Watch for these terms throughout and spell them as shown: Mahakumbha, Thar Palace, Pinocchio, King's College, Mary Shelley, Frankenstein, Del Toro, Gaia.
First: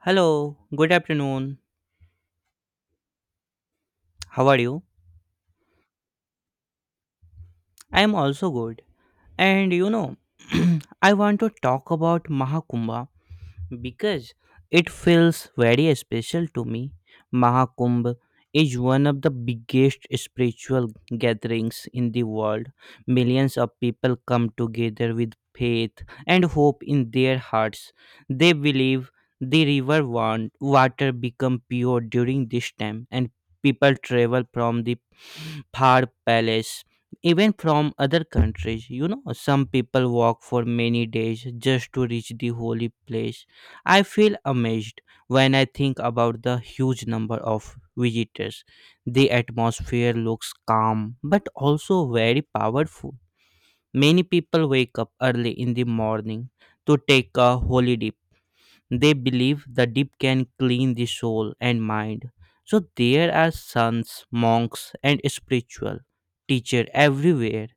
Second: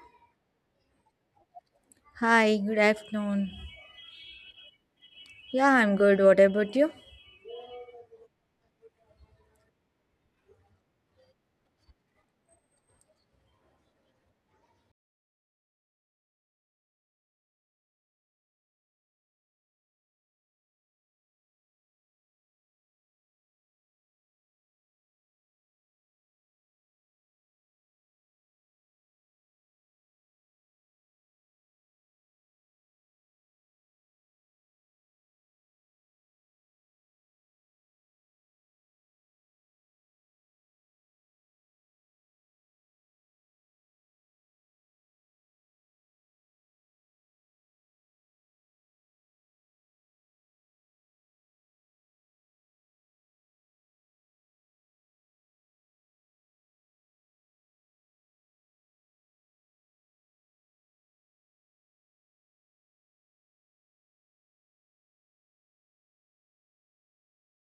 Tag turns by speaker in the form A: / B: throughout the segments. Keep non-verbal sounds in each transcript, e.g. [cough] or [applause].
A: Hello, good afternoon.
B: Hi, good afternoon.
A: How are you?
B: Yeah, I'm good. What about you?
A: I am also good. And you know, [clears throat] I want to talk about Mahakumbha because it feels very special to me. Mahakumbh is one of the biggest spiritual gatherings in the world. Millions of people come together with faith and hope in their hearts. They believe the water become pure during this time and people travel from the Thar Palace, even from other countries. Some people walk for many days just to reach the holy place. I feel amazed when I think about the huge number of visitors. The atmosphere looks calm but also very powerful. Many people wake up early in the morning to take a holy dip, they believe the dip can clean the soul and mind. So there are sons, monks, and spiritual teacher everywhere,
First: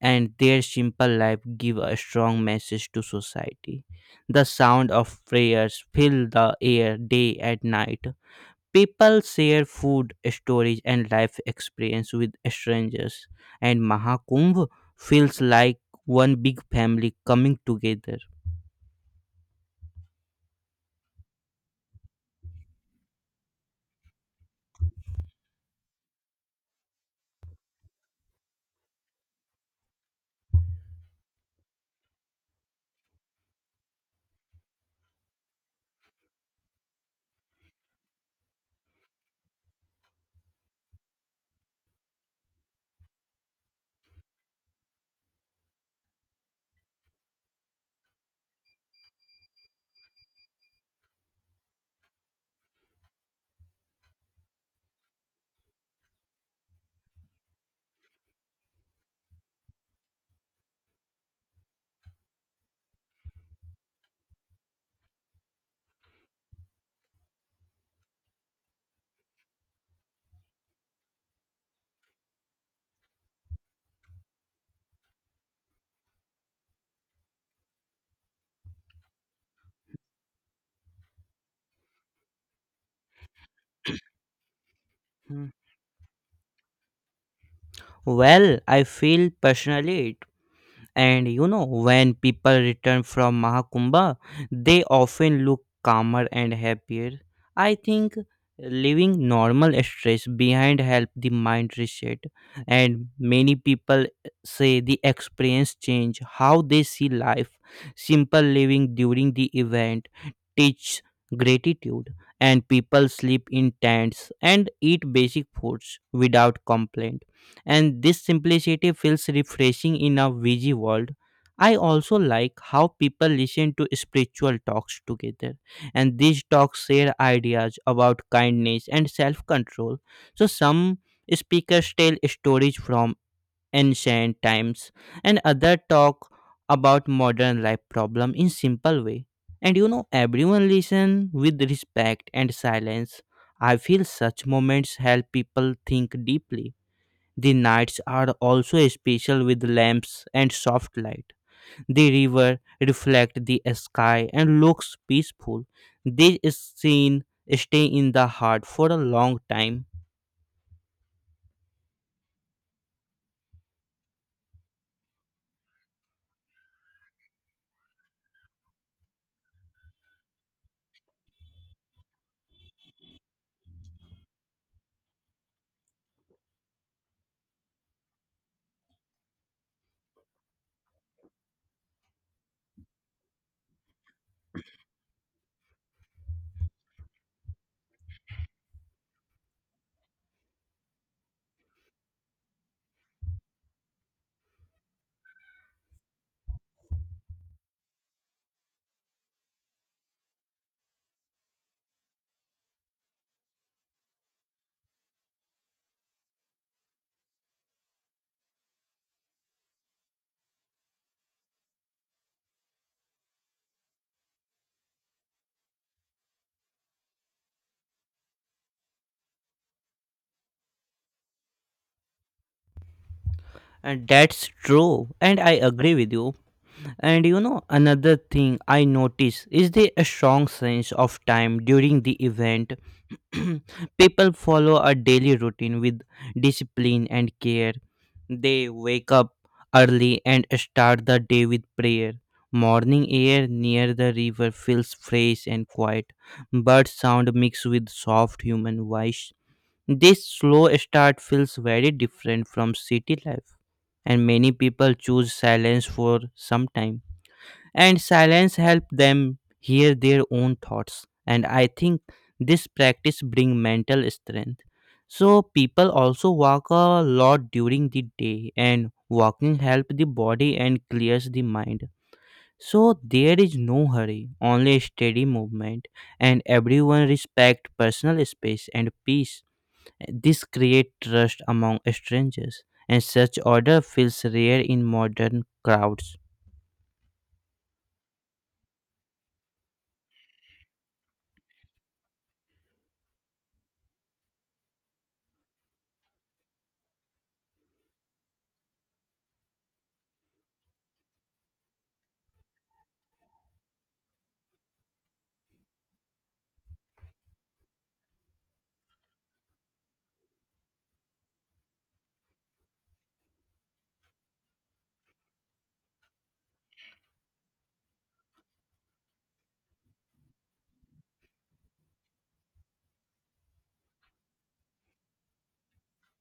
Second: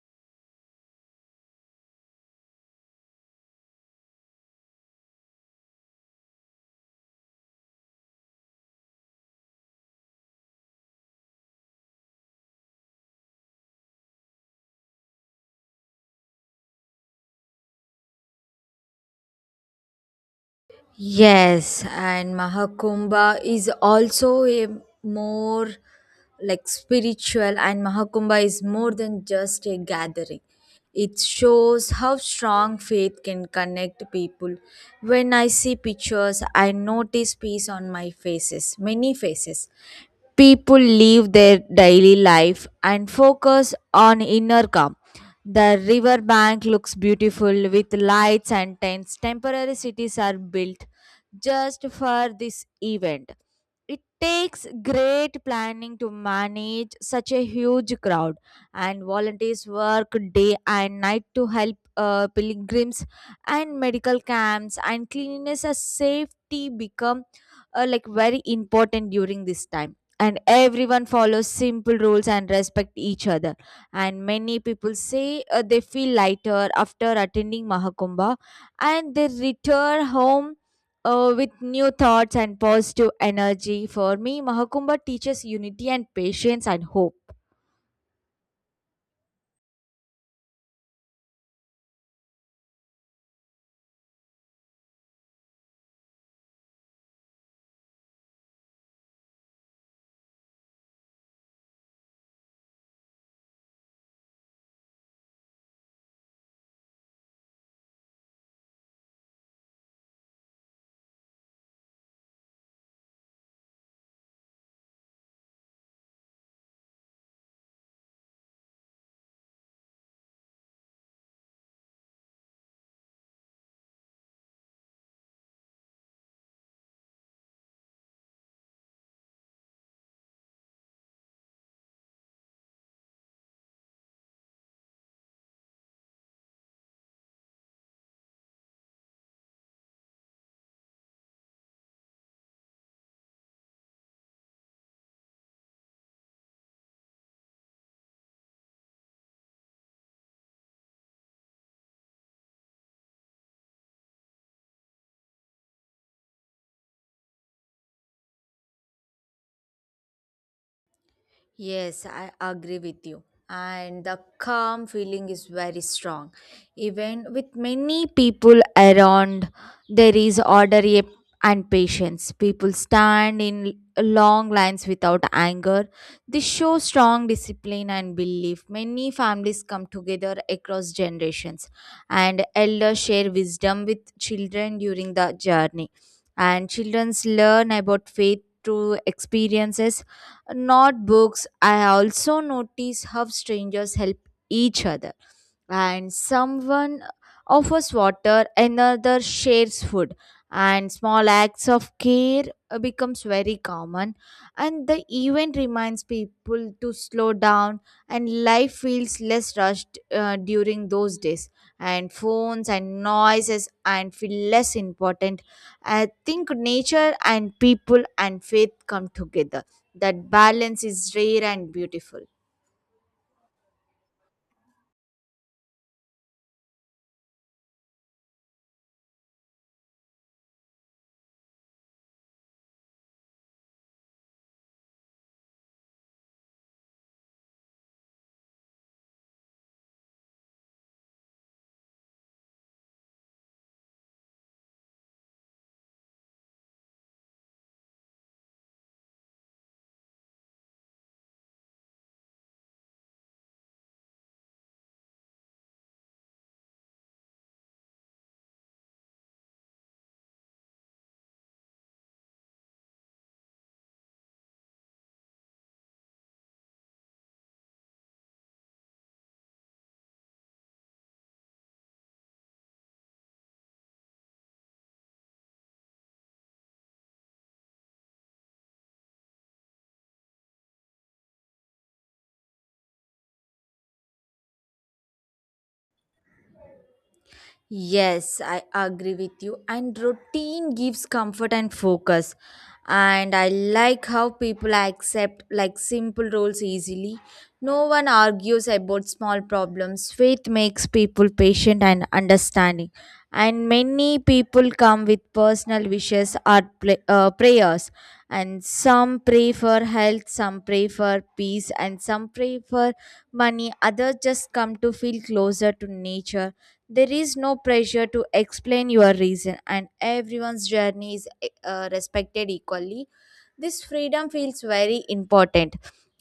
A: and their simple life give a strong message to society. The sound of prayers fill the air day and night. People share food, stories, and life experience with strangers, and Mahakumbh feels like one big family coming together.
B: Yes, and Mahakumbha is also a more like spiritual, and Mahakumbha is more than just a gathering. It shows how strong faith can connect people. When I see pictures, I notice peace on my faces, many faces. People live their daily life and focus on inner calm. The riverbank looks beautiful with lights and tents. Temporary cities are built just for this event. It takes great planning to manage such a huge crowd, and volunteers work day and night to help pilgrims and medical camps and cleanliness and safety become like very important during this time, and everyone follows simple rules and respect each other, and many people say they feel lighter after attending Mahakumbha, and they return home with new thoughts and positive energy. For me, Mahakumbha teaches
A: Hmm.
B: unity and patience and hope.
A: Well, I feel personally it And you know, When people return from Mahakumbha, they often look calmer and happier. I think leaving normal stress behind help the mind reset, and many people say the experience change how they see life. Simple living during the event teach gratitude, and people sleep in tents and eat basic foods without complaint, and this simplicity feels refreshing in a busy world. I also like how people listen to spiritual talks together, and these talks share ideas about kindness and self control. So, some speakers tell stories from ancient times, and others talk about modern life problem in simple way. Everyone listen with respect and silence. I feel such moments help people think deeply. The nights are also special with lamps and soft light. The river reflects the sky and looks peaceful. This scene stay in the heart for a long time.
B: Yes, I agree with you. And the calm feeling is very strong. Even with many people around, there is and patience. People stand in long lines without anger. This shows strong discipline and belief. Many families come together across generations, and elders share wisdom with children during the journey. And children learn about faith through experiences, not books. I also notice how strangers help each other, and someone offers water, another shares food, and small acts of care becomes very common, and the event reminds people to slow down, and life feels less rushed during those days, and phones and noises and feel less important. I think nature and people and faith come together. That balance is rare and beautiful.
A: And that's true, and I agree with you. Another thing I notice is the strong sense of time during the event. [clears throat] People follow a daily routine with discipline and care. They wake up early and start the day with prayer. Morning air near the river feels fresh and quiet. Bird sound mixed with soft human voice. This slow start feels very different from city life, and many people choose silence for some time, and silence help them hear their own thoughts. And I think this practice bring mental strength. So people also walk a lot during the day, and walking help the body and clears the mind. So there is no hurry, only steady movement, and everyone respect personal space and peace. This create trust among strangers, and such order feels rare in modern crowds.
B: Yes, I agree with you. And routine gives comfort and focus. And I like how people accept like simple rules easily. No one argues about small problems. Faith makes people patient and understanding. And many people come with personal wishes or prayers. And some pray for health, some pray for peace, and some pray for money. Others just come to feel closer to nature. There is no pressure to explain your reason, and everyone's journey is respected equally. This freedom feels very important.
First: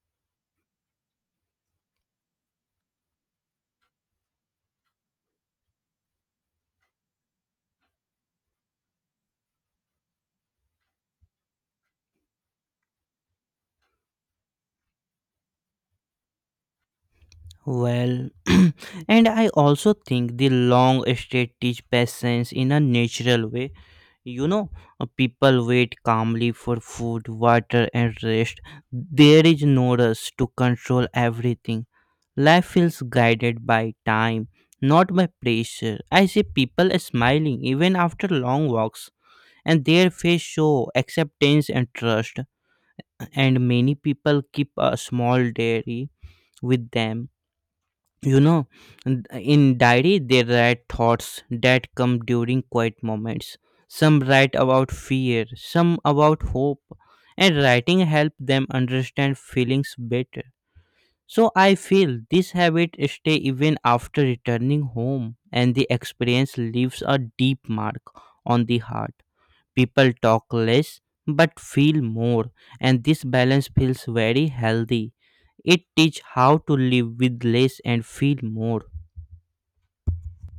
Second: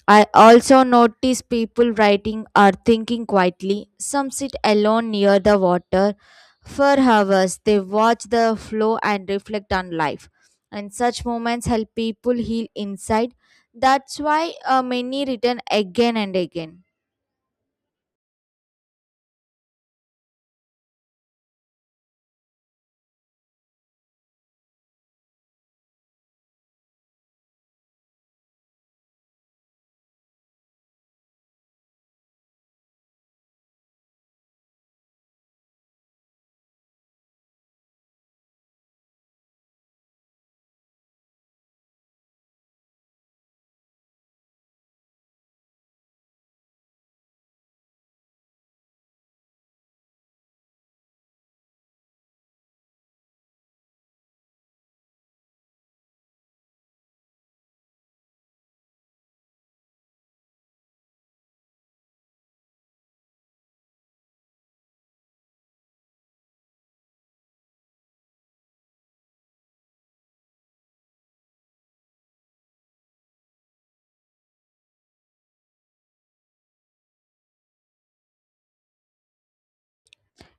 B: I also notice people writing or thinking quietly. Some sit alone near the water for hours. They watch the flow and reflect on life. And such moments help people heal inside. That's why many return again and again.
A: Well, [clears throat] and I also think the long straight teach patience in a natural way. You know, People wait calmly for food, water, and rest. There is no rush to control everything. Life feels guided by time, not by pressure. I see people smiling even after long walks, and their face show acceptance and trust. And many people keep a small diary with them, you know in diary they write thoughts that come during quiet moments. Some write about fear, some about hope, and writing help them understand feelings better. So I feel this habit stay even after returning home, and the experience leaves a deep mark on the heart. People talk less but feel more, and this balance feels very healthy. It teach how to live with less and feel more.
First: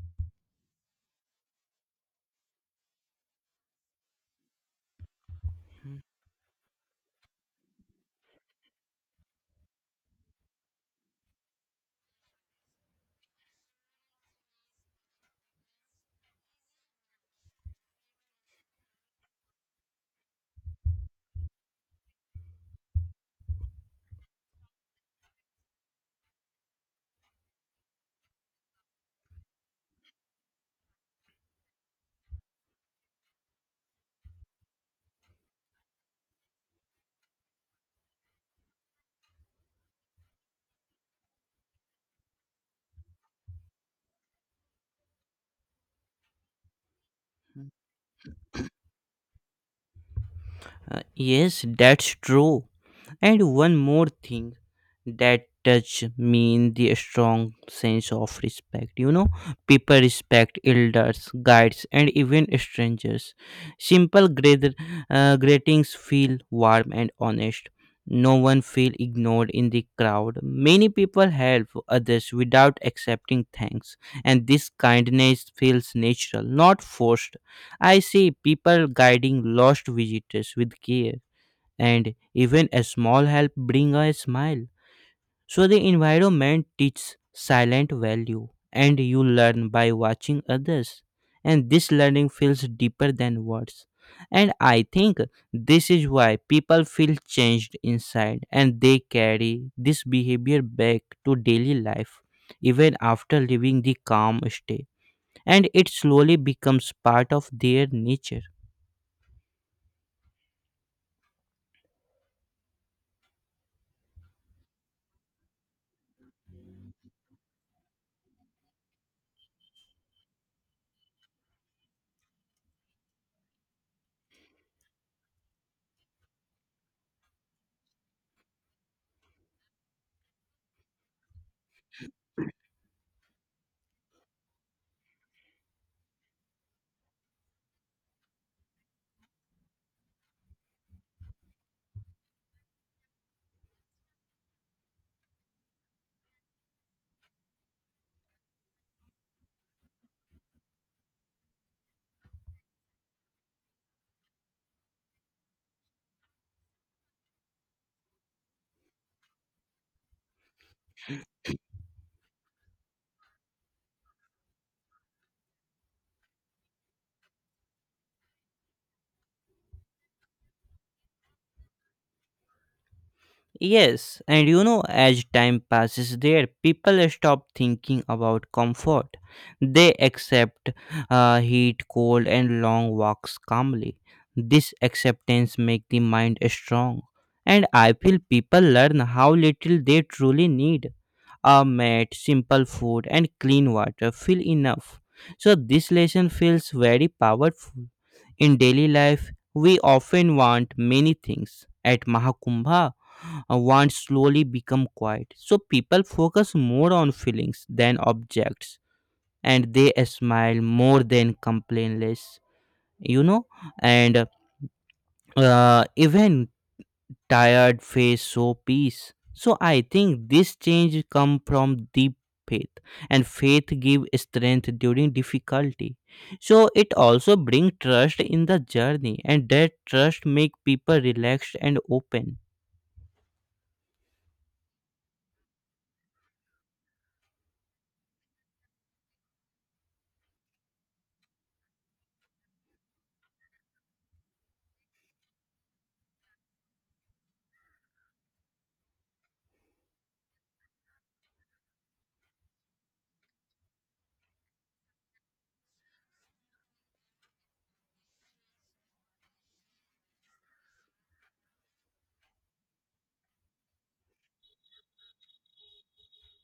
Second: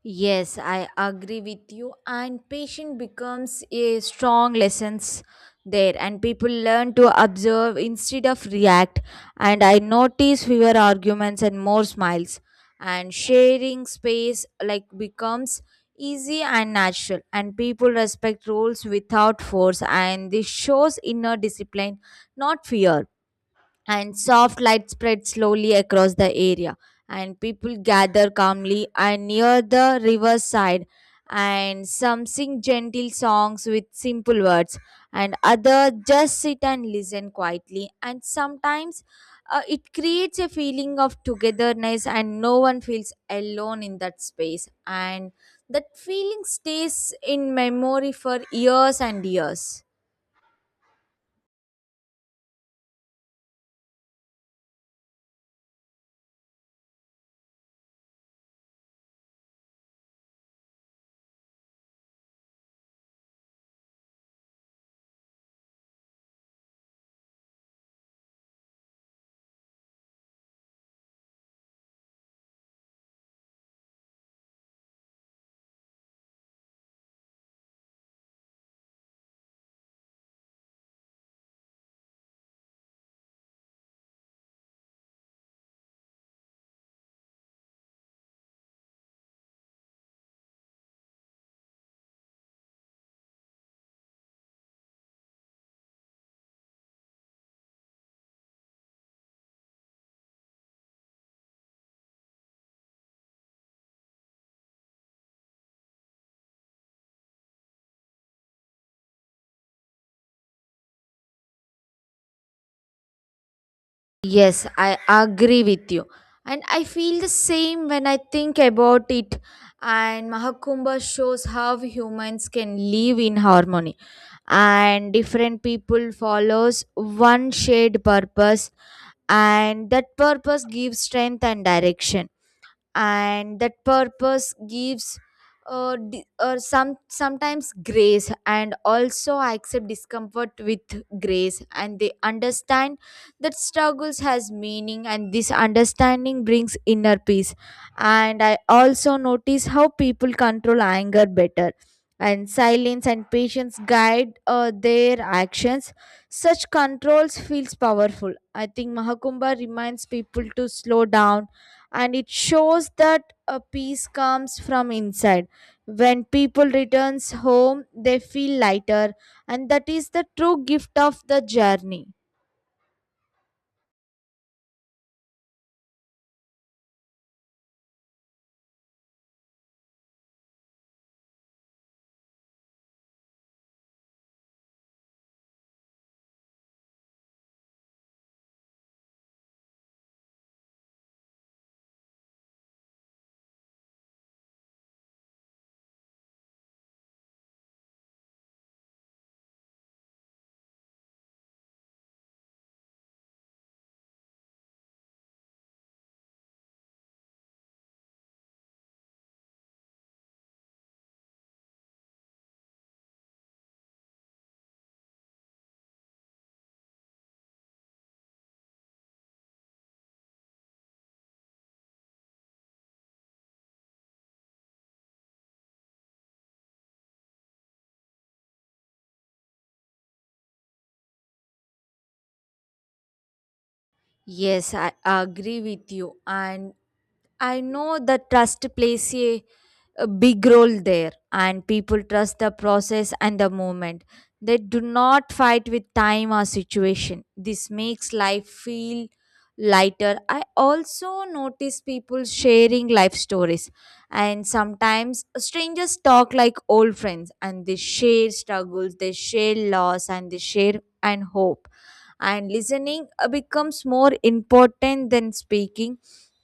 B: Yes, I agree with you. And patience becomes a strong lessons there, and people learn to observe instead of react. And I notice fewer arguments and more smiles. And sharing space like becomes easy and natural. And people respect rules without force. And this shows inner discipline, not fear. And soft light spread slowly across the area, and people gather calmly and near the riverside, and some sing gentle songs with simple words, and others just sit and listen quietly, and sometimes it creates a feeling of togetherness, and no one feels alone in that space, and that feeling stays in memory for years and years.
A: Yes, that's true. And one more thing that touch me in the strong sense of respect. People respect elders, guides, and even strangers. Simple great, Greetings feel warm and honest. No one feel ignored in the crowd. Many people help others without accepting thanks, and this kindness feels natural, not forced. I see people guiding lost visitors with care, and even a small help bring a smile. So the environment teaches silent value, and you learn by watching others, and this learning feels deeper than words. And I think this is why people feel changed inside, and they carry this behavior back to daily life even after leaving the calm stay, and it slowly becomes part of their nature.
B: Yes, I agree with you. And I feel the same when I think about it. And Mahakumbha shows how humans can live in harmony. And different people follows one shared purpose. And that purpose gives strength and direction, and that purpose gives some sometimes grace, and also I accept discomfort with grace, and they understand that struggles has meaning, and this understanding brings inner peace. And I also notice how people control anger better, and silence and patience guide their actions. Such controls feels powerful. I think Mahakumbha reminds people to slow down, and it shows that a peace comes from inside. When people returns home, they feel lighter, and that is the true gift of the journey.
A: Yes, and you know, as time passes there, people stop thinking about comfort. They accept heat, cold, and long walks calmly. This acceptance makes the mind strong. And I feel people learn how little they truly need. A mat, simple food, and clean water feel enough. So, this lesson feels very powerful. In daily life, we often want many things. At Mahakumbha, want slowly become quiet. So people focus more on feelings than objects, and they smile more than complain less, you know, and even tired face show peace. So I think this change come from deep faith, and faith give strength during difficulty. So it also bring trust in the journey, and that trust make people relaxed and open.
B: Yes, I agree with you. And I know the trust plays a big role there, and people trust the process and the moment. They do not fight with time or situation. This makes life feel lighter. I also notice people sharing life stories, and sometimes strangers talk like old friends, and they share struggles, they share loss, and they share and hope. And listening becomes more important than speaking,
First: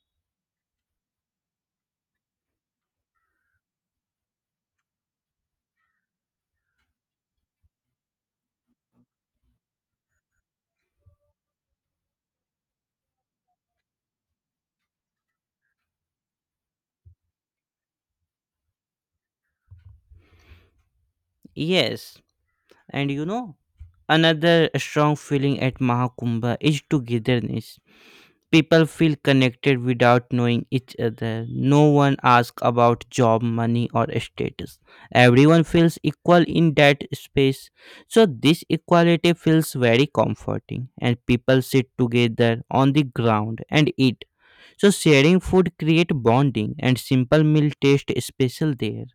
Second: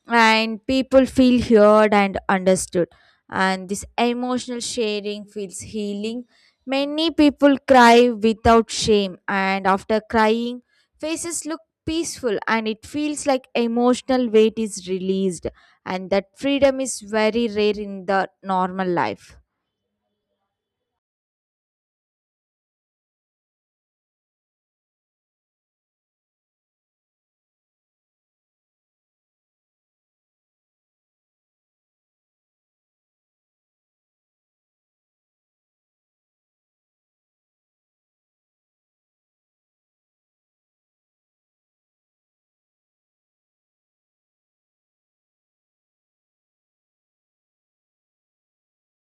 B: and people feel heard and understood, and this emotional sharing feels healing. Many people cry without shame, and after crying faces look peaceful, and it feels like emotional weight is released, and that freedom is very rare in the normal life.
A: Yes, and you know, another strong feeling at Mahakumbha is togetherness. People feel connected without knowing each other. No one asks about job, money, or status. Everyone feels equal in that space. So, this equality feels very comforting, and people sit together on the ground and eat. So, sharing food creates bonding, and simple meal taste special there.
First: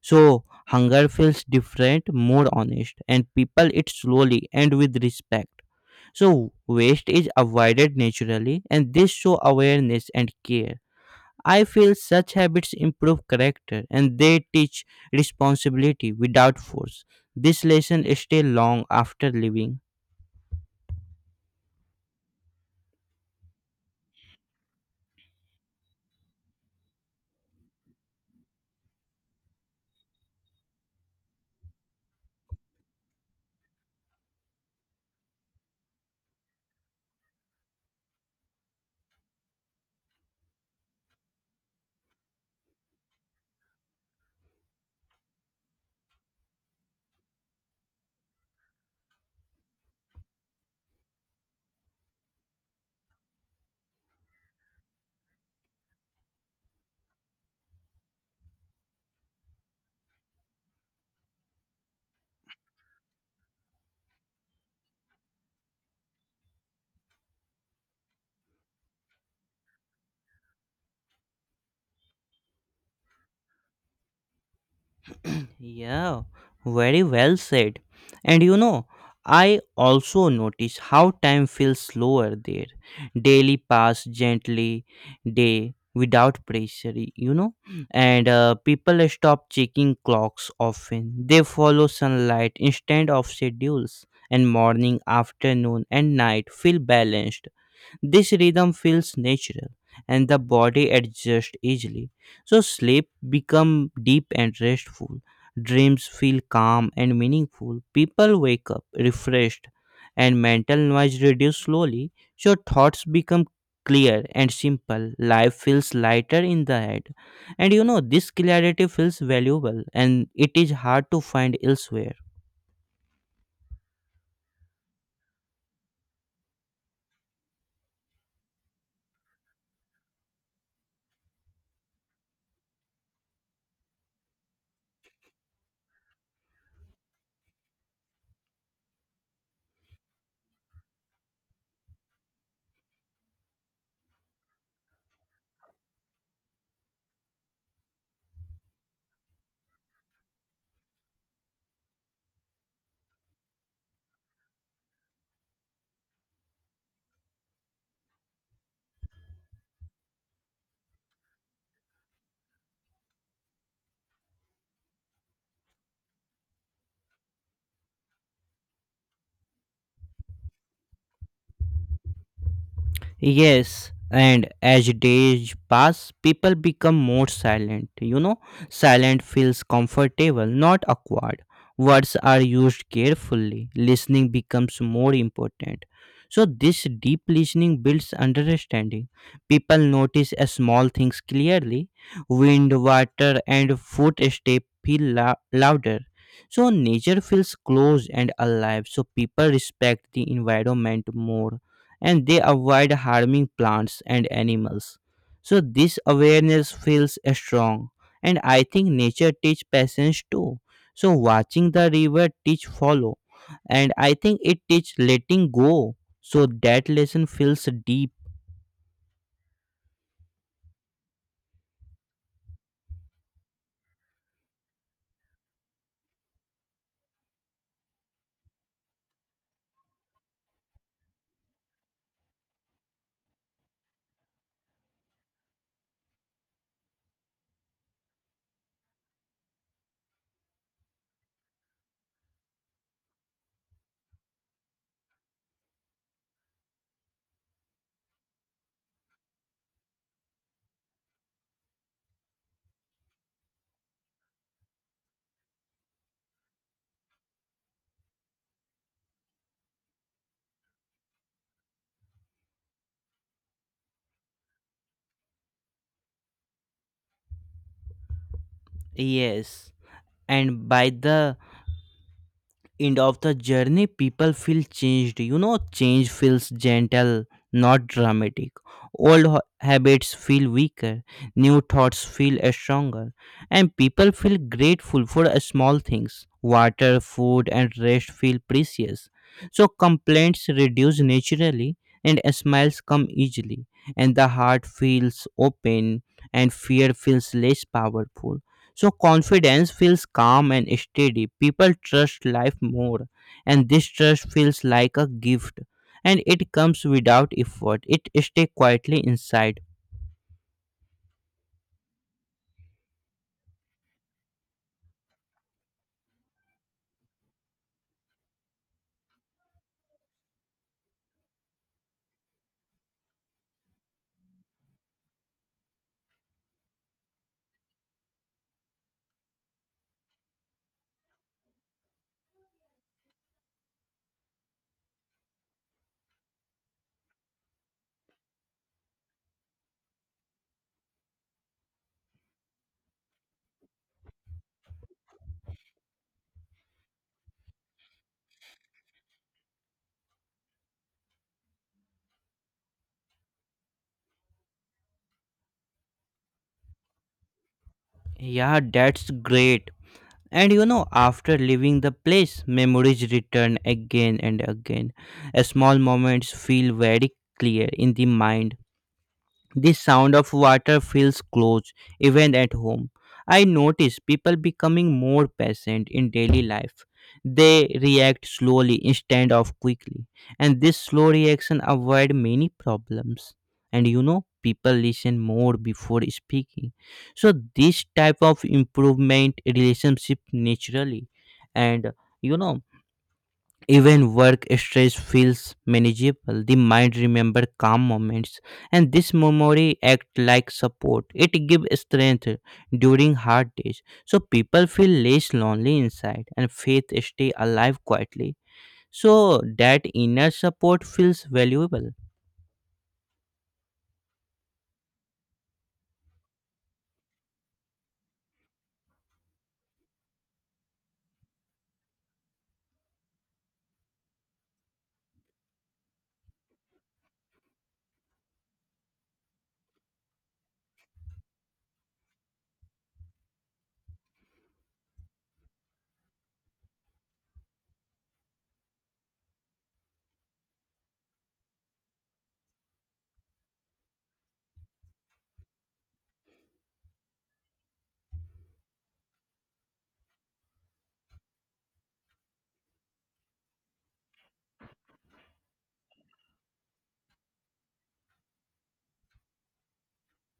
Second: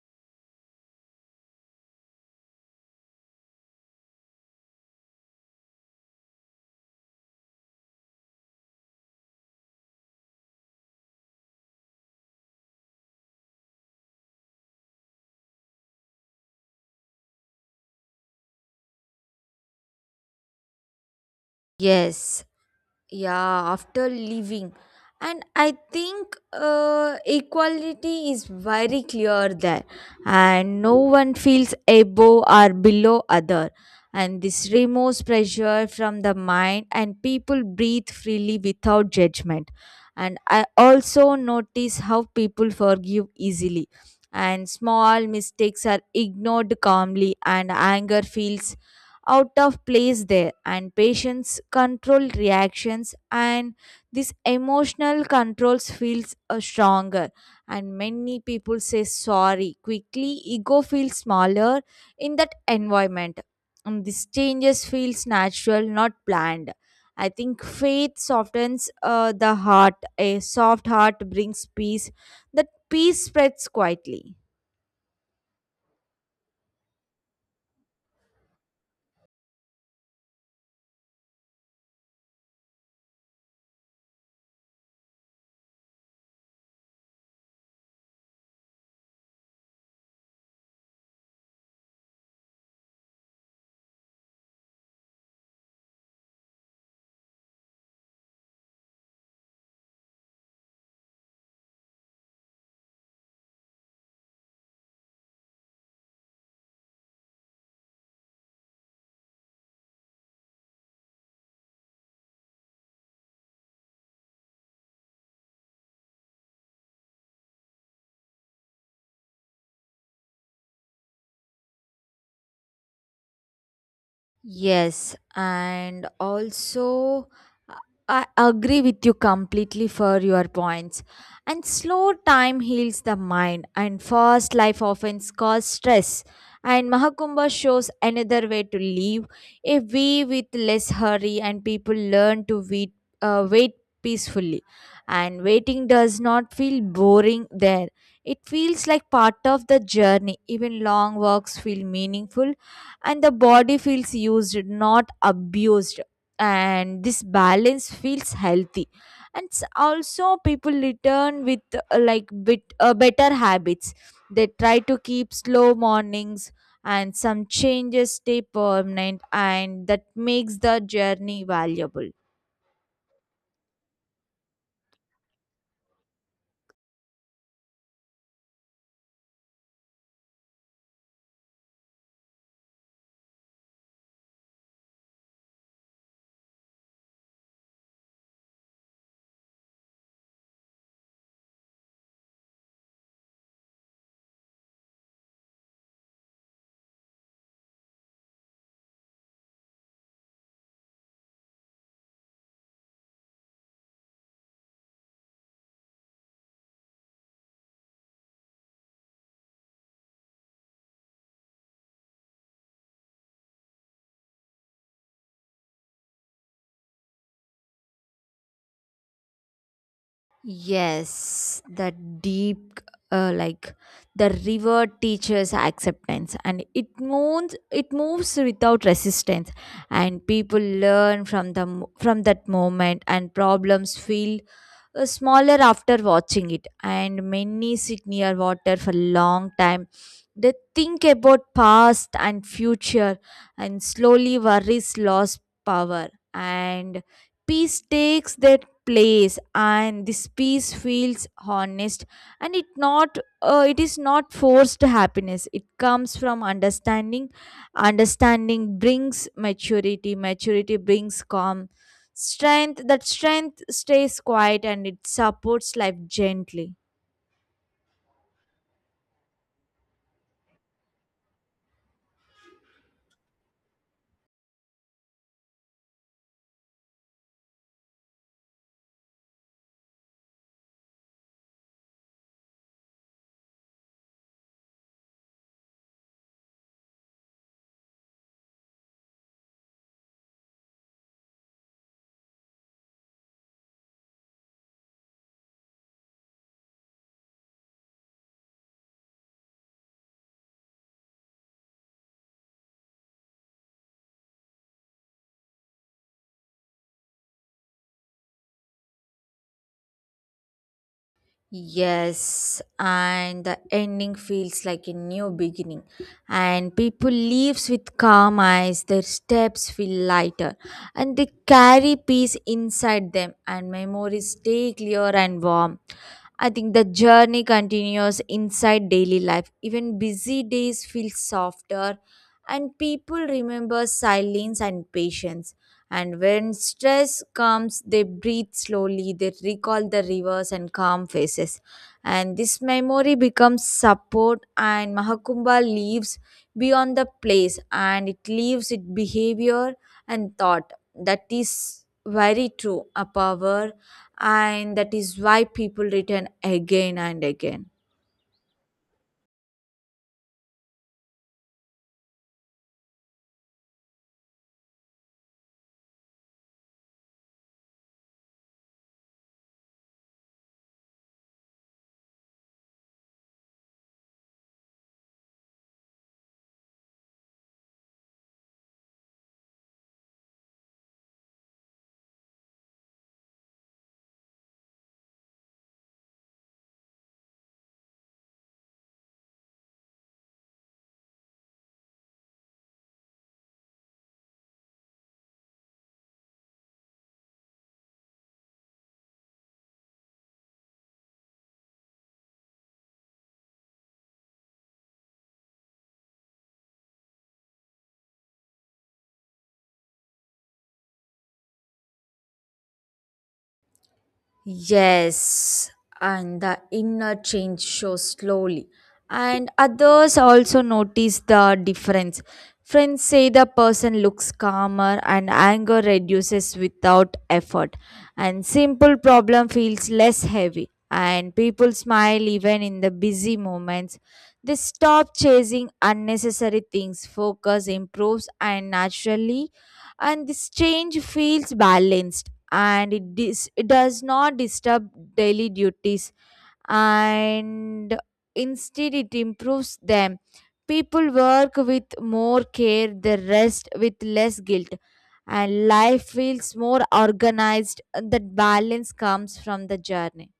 A: So hunger feels different, more honest, and people eat slowly and with respect. So waste is avoided naturally, and this show awareness and care. I feel such habits improve character, and they teach responsibility without force. This lesson stays long after living.
B: Yes. Yeah, after leaving. And I think equality is very clear there, and no one feels above or below other, and this removes pressure from the mind, and people breathe freely without judgment. And I also notice how people forgive easily, and small mistakes are ignored calmly, and anger feels out of place there, and patients control reactions, and this emotional controls feels stronger, and many people say sorry quickly. Ego feels smaller in that environment, and this changes feels natural, not planned. I think faith softens the heart. A soft heart brings peace. That peace spreads quietly.
A: [clears throat] Yeah, very well said. And you know, I also notice how time feels slower there. Daily pass gently, day without pressure, you know. And people stop checking clocks often. They follow sunlight instead of schedules. And morning, afternoon, and night feel balanced. This rhythm feels natural, and the body adjusts easily. So sleep become deep and restful. Dreams feel calm and meaningful. People wake up refreshed, and mental noise reduces slowly. So thoughts become clear and simple. Life feels lighter in the head. And you know, this clarity feels valuable, and it is hard to find elsewhere.
B: Yes, and also uh, I agree with you completely for your points. And slow time heals the mind, and fast life often causes stress. And Mahakumbha shows another way to live. If we with less hurry and people learn to wait, wait peacefully, and waiting does not feel boring there. It feels like part of the journey. Even long walks feel meaningful, and the body feels used not abused, and this balance feels healthy. And also people return with like bit better habits. They try to keep slow mornings, and some changes stay permanent, and that makes the journey valuable.
A: Yes, and as days pass, people become more silent. You know, silent feels comfortable, not awkward. Words are used carefully, listening becomes more important. So, this deep listening builds understanding. People notice a small things clearly, wind, water, and louder. So, nature feels close and alive, so people respect the environment more, and they avoid harming plants and animals. So this awareness feels strong, and I think nature teach patience too. So watching the river teach follow, and I think it teach letting go. So that lesson feels deep.
B: Yes, the deep, like the river teaches acceptance, and it moves. It moves without resistance, and people learn from the from that moment, and problems feel smaller after watching it. And many sit near water for a long time. They think about past and future, and slowly worries lost power, and peace takes their place, and this peace feels honest, and it is not forced happiness. It comes from understanding. Understanding brings maturity. Maturity brings calm strength. That strength stays quiet, and it supports life gently.
A: Yes. And by the end of the journey people feel changed. You know, change feels gentle, not dramatic. Old habits feel weaker, new thoughts feel stronger, and people feel grateful for small things. Water, food, and rest feel precious, so complaints reduce naturally, and smiles come easily, and the heart feels open, and fear feels less powerful. So confidence feels calm and steady. People trust life more, and this trust feels like a gift, and it comes without effort. It stays quietly inside.
B: Yes, and the ending feels like a new beginning, and people leaves with calm eyes. Their steps feel lighter, and they carry peace inside them, and memories stay clear and warm. I think the journey continues inside daily life. Even busy days feel softer, and people remember silence and patience. And when stress comes, they breathe slowly, they recall the rivers and calm faces. And this memory becomes support, and Mahakumbha lives beyond the place, and it leaves its behavior and thought. That is very true, a power, and that is why people return again and again.
A: Yeah, that's great. And you know, after leaving the place, memories return again and again. A small moments feel very clear in the mind. The sound of water feels close, even at home. I notice people becoming more patient in daily life. They react slowly instead of quickly, and this slow reaction avoid many problems. And you know, people listen more before speaking. So this type of improvement relationship naturally, and you know even work stress feels manageable. The mind remembers calm moments, and this memory acts like support. It gives strength during hard days, so people feel less lonely inside, and faith stay alive quietly. So that inner support feels valuable.
B: Yes, and the inner change shows slowly, and others also notice the difference. Friends say the person looks calmer and anger reduces without effort, and simple problem feels less heavy. And people smile even in the busy moments. They stop chasing unnecessary things, focus improves, and naturally, and this change feels balanced, and it does not disturb daily duties, and instead it improves them. People work with more care, they rest with less guilt, and life feels more organized. That balance comes from the journey.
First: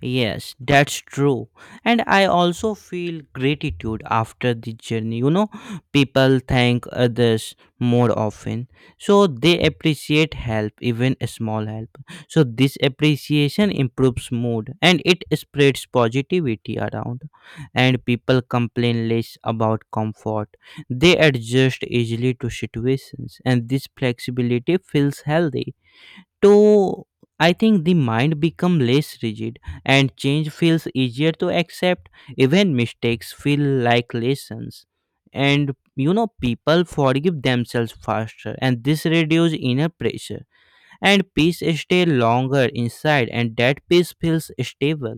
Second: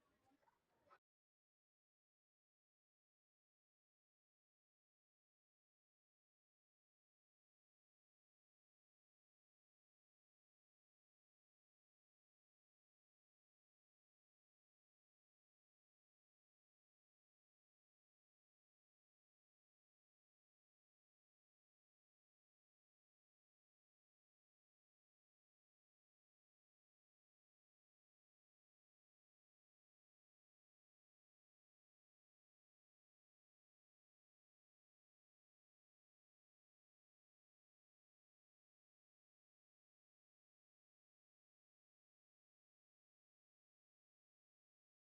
A: Yes, that's true. And I also feel gratitude after the journey. You know, people thank others more often. So they appreciate help, even a small help. So this appreciation improves mood, and it spreads positivity around. And people complain less about comfort. They adjust easily to situations, and this flexibility feels healthy to. I think the mind become less rigid, and change feels easier to accept, even mistakes feel like lessons. And you know, people forgive themselves faster, and this reduce inner pressure, and peace stay longer inside, and that peace feels stable.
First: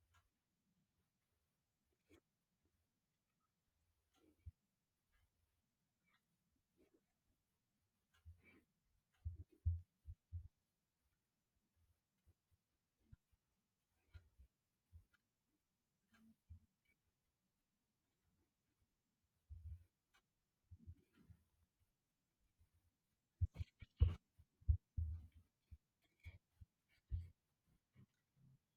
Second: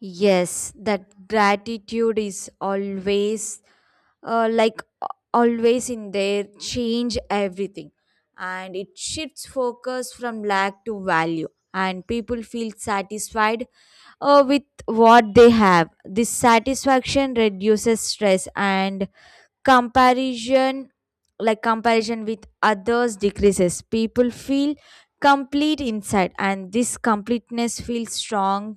B: Yes, that gratitude is always like always in there, change everything, and it shifts focus from lack to value, and people feel satisfied with what they have. This satisfaction reduces stress, and comparison comparison with others decreases. People feel complete inside, and this completeness feels strong,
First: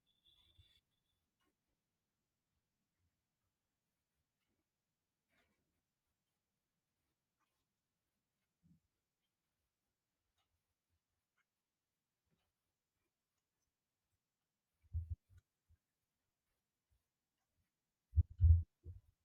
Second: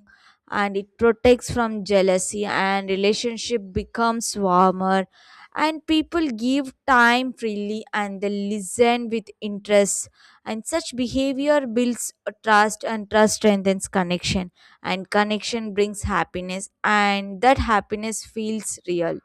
B: and it protects from jealousy, and relationship becomes warmer, and people give time freely, and they listen with interest, and such behavior builds a trust, and trust strengthens connection, and connection brings happiness, and that happiness feels real.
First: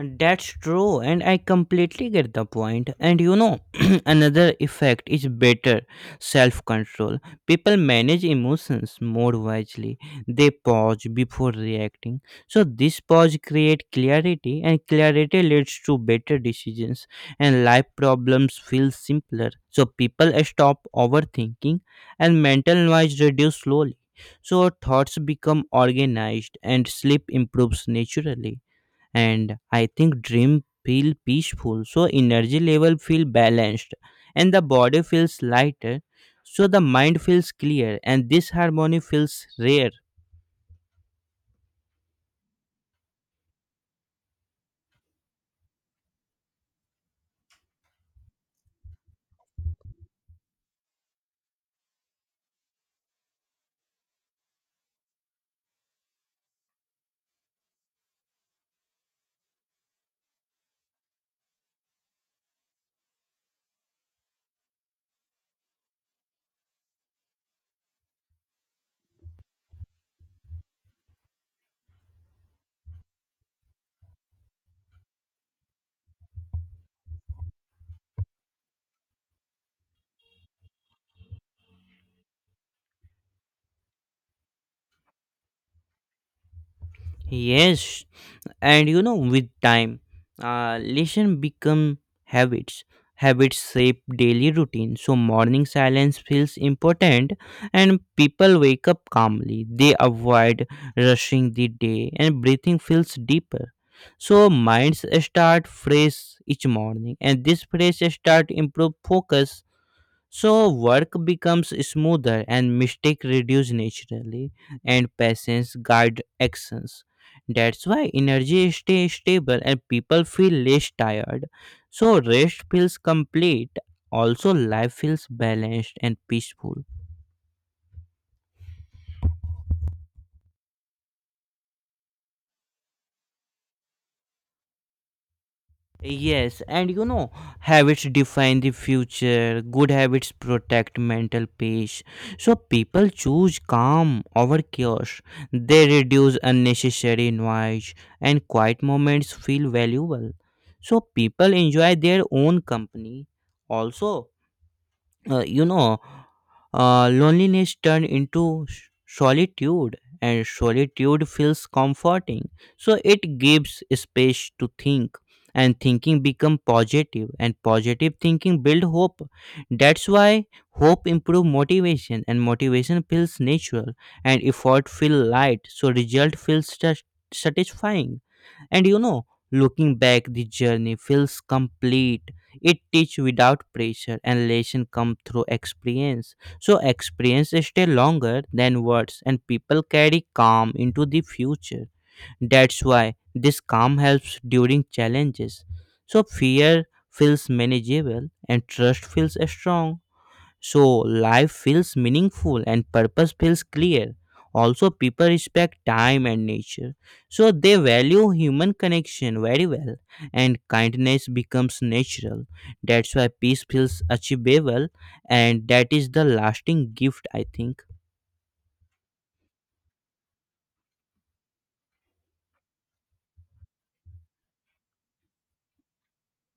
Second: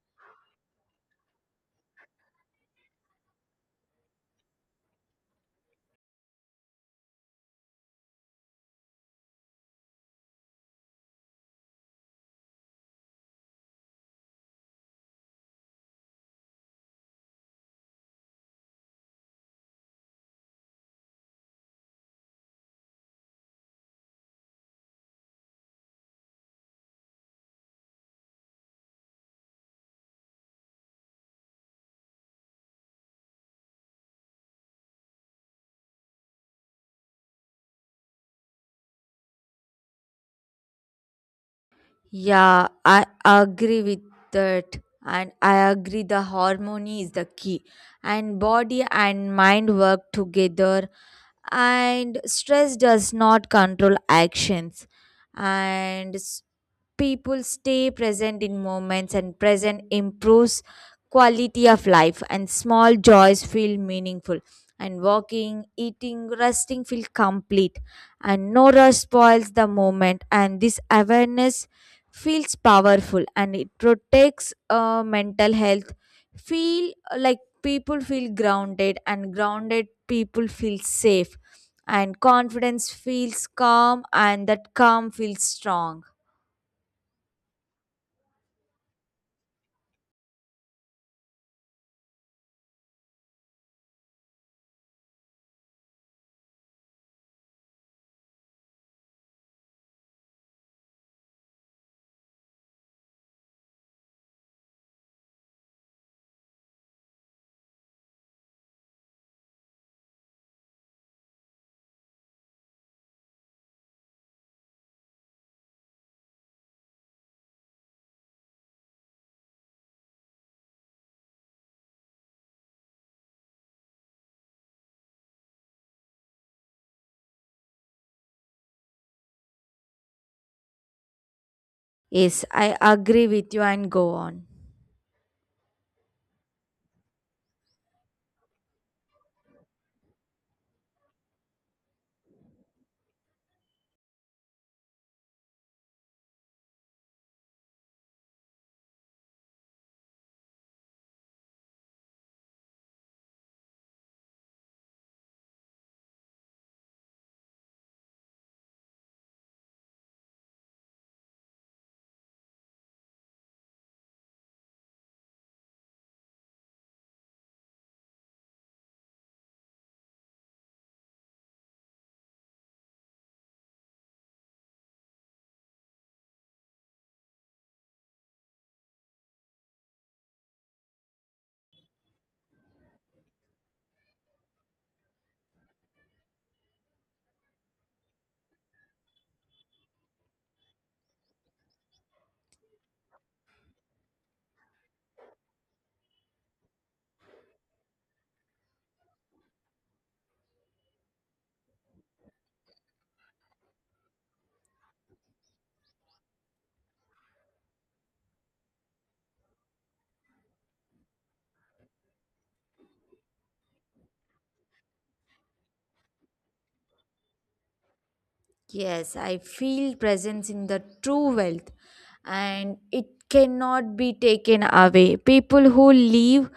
A: That's true, and I completely get the point. And you know, [clears throat] another effect is better self control. People manage emotions more wisely, they pause before reacting. So, this pause creates clarity, and clarity leads to better decisions, and life problems feel simpler. So, people stop overthinking, and mental noise reduces slowly. So, thoughts become organized, and sleep improves naturally, and I think dream feel peaceful. So energy level feel balanced, and the body feels lighter, so the mind feels clear, and this harmony feels rare.
B: Yeah, I agree with that. And I agree the harmony is the key. And body and mind work together. And stress does not control actions. And people stay present in moments, and present improves quality of life, and small joys feel meaningful, and walking, eating, resting feel complete, and no rush spoils the moment, and this awareness feels powerful, and it protects mental health. Feel like people feel grounded, and grounded people feel safe, and confidence feels calm, and that calm feels strong.
A: Yes, and you know, with time, lesson become habits. Habits shape daily routine, so morning silence feels important, and people wake up calmly. They avoid rushing the day, and breathing feels deeper, so minds start fresh each morning, and this fresh start improve focus. So work becomes smoother, and mistake reduce naturally, and patience guide actions. That's why energy stay stable, and people feel less tired. So rest feels complete. Also life feels balanced and peaceful.
B: Yes, I agree with you, and go on.
A: Yes, and you know, habits define the future. Good habits protect mental peace. So people choose calm over chaos. They reduce unnecessary noise, and quiet moments feel valuable. So people enjoy their own company. Also, uh, you know loneliness turned into s- solitude, and solitude feels comforting, so it gives space to think, and thinking become positive, and positive thinking build hope. That's why hope improve motivation, and motivation feels natural, and effort feel light, so result feels satisfying. And you know, looking back the journey feels complete. It teach without pressure, and lesson come through experience. So experience stay longer than words, and people carry calm into the future. That's why this calm helps during challenges. So fear feels manageable, and trust feels strong. So life feels meaningful, and purpose feels clear. Also, people respect time and nature. So they value human connection very well, and kindness becomes natural. That's why peace feels achievable, and that is the lasting gift I think.
B: Yes, I feel presence in the true wealth, and it cannot be taken away. People who live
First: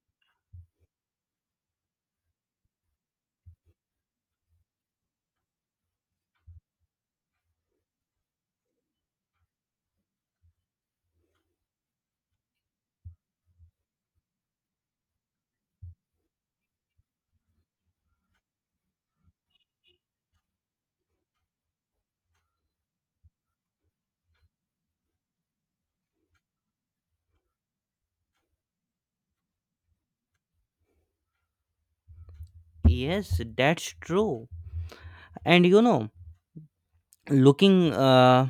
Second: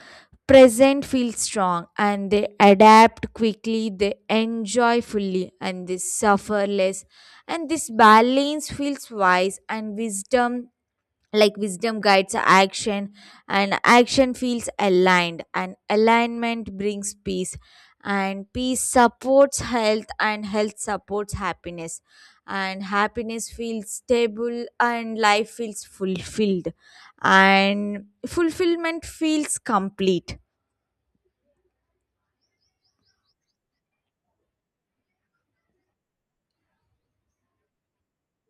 B: present feel strong, and they adapt quickly, they enjoy fully, and they suffer less. And this balance feels wise, and wisdom guides action, and action feels aligned, and alignment brings peace, and peace supports health, and health supports happiness, and happiness feels stable, and life feels fulfilled, and fulfillment feels complete.
A: Yes, that's true. And you know, looking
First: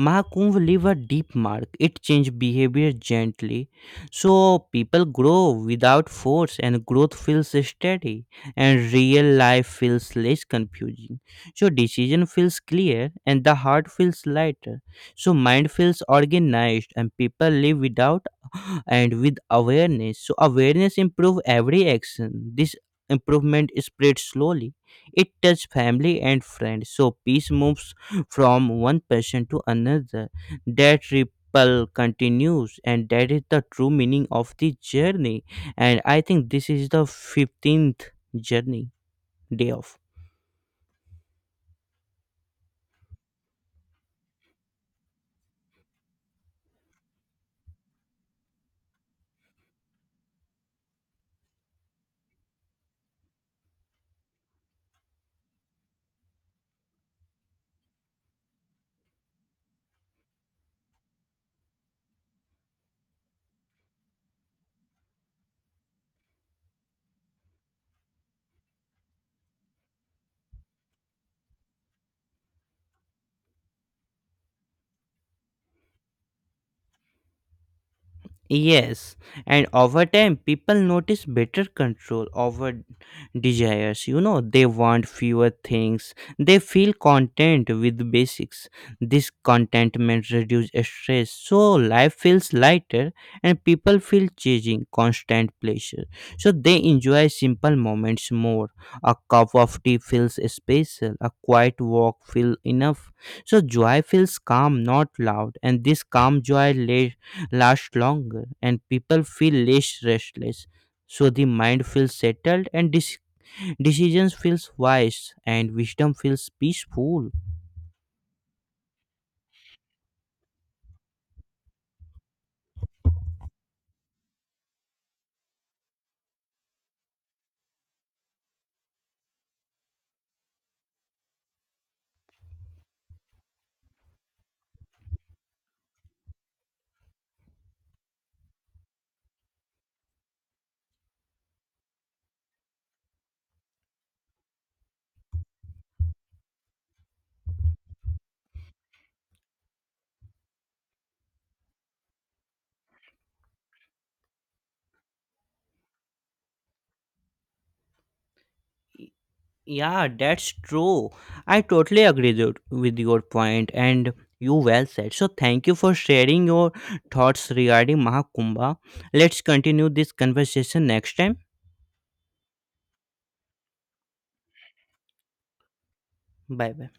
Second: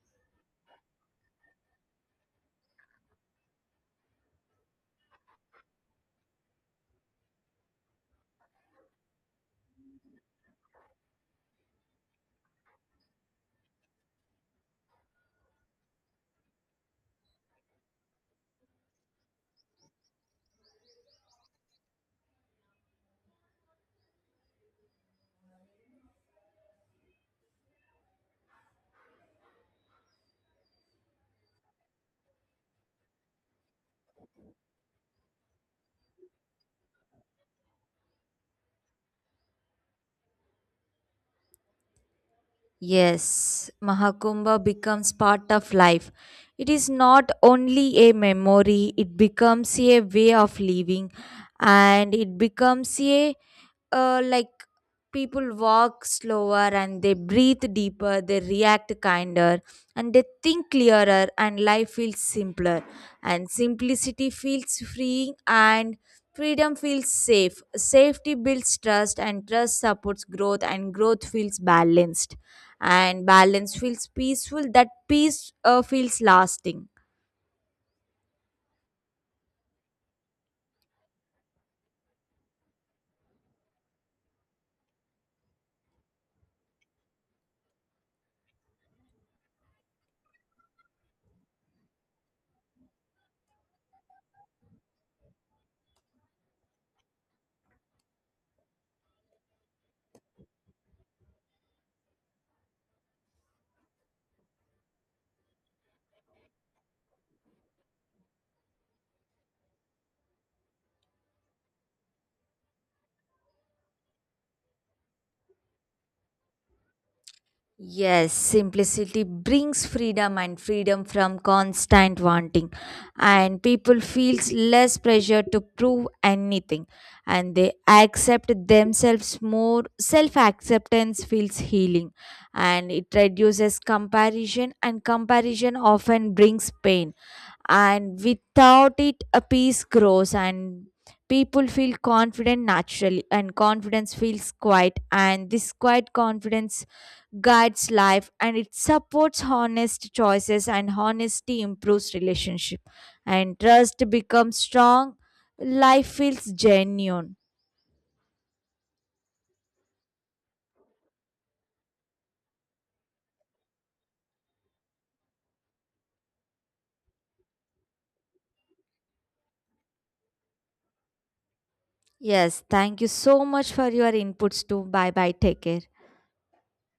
A: Mahakumbh leave a deep mark. It changed behavior gently. So people grow without force, and growth feels steady, and real life feels less confusing. So decision feels clear, and the heart feels lighter. So mind feels organized, and people live without [sighs] [gasps] and with awareness. So awareness improve every action. This improvement spreads slowly. It touches family and friends. So peace moves from one person to another. That ripple continues, and that is the true meaning of the journey. And I think this is the 15th journey day of.
B: Yes, Mahakumbha becomes part of life. It is not only a memory, it becomes a way of living, and it becomes a uh, like people walk slower, and they breathe deeper, they react kinder, and they think clearer, and life feels simpler, and simplicity feels freeing, and freedom feels safe. Safety builds trust, and trust supports growth, and growth feels balanced, and balance feels peaceful. That peace feels lasting.
A: Yes, and over time, people notice better control over desires. You know, they want fewer things. They feel content with basics. This contentment reduces stress, so life feels lighter, and people feel chasing constant pleasure. So they enjoy simple moments more. A cup of tea feels special. A quiet walk feels enough, so joy feels calm, not loud, and this calm joy lasts longer, and people feel less restless. So the mind feels settled, and decisions feels wise, and wisdom feels peaceful.
B: Yes, simplicity brings freedom, and freedom from constant wanting, and people feels less pressure to prove anything, and they accept themselves more. Self acceptance feels healing, and it reduces comparison, and comparison often brings pain, and without it a peace grows, and people feel confident naturally, and confidence feels quiet, and this quiet confidence guides life, and it supports honest choices, and honesty improves relationship, and trust becomes strong. Life feels genuine.
A: Yeah, that's true. I totally agree with your point, and you well said. So thank you for sharing your thoughts regarding Mahakumbha. Let's continue this conversation next time.
B: Yes, thank you so much for your inputs too. Bye bye, take care.
A: Bye bye.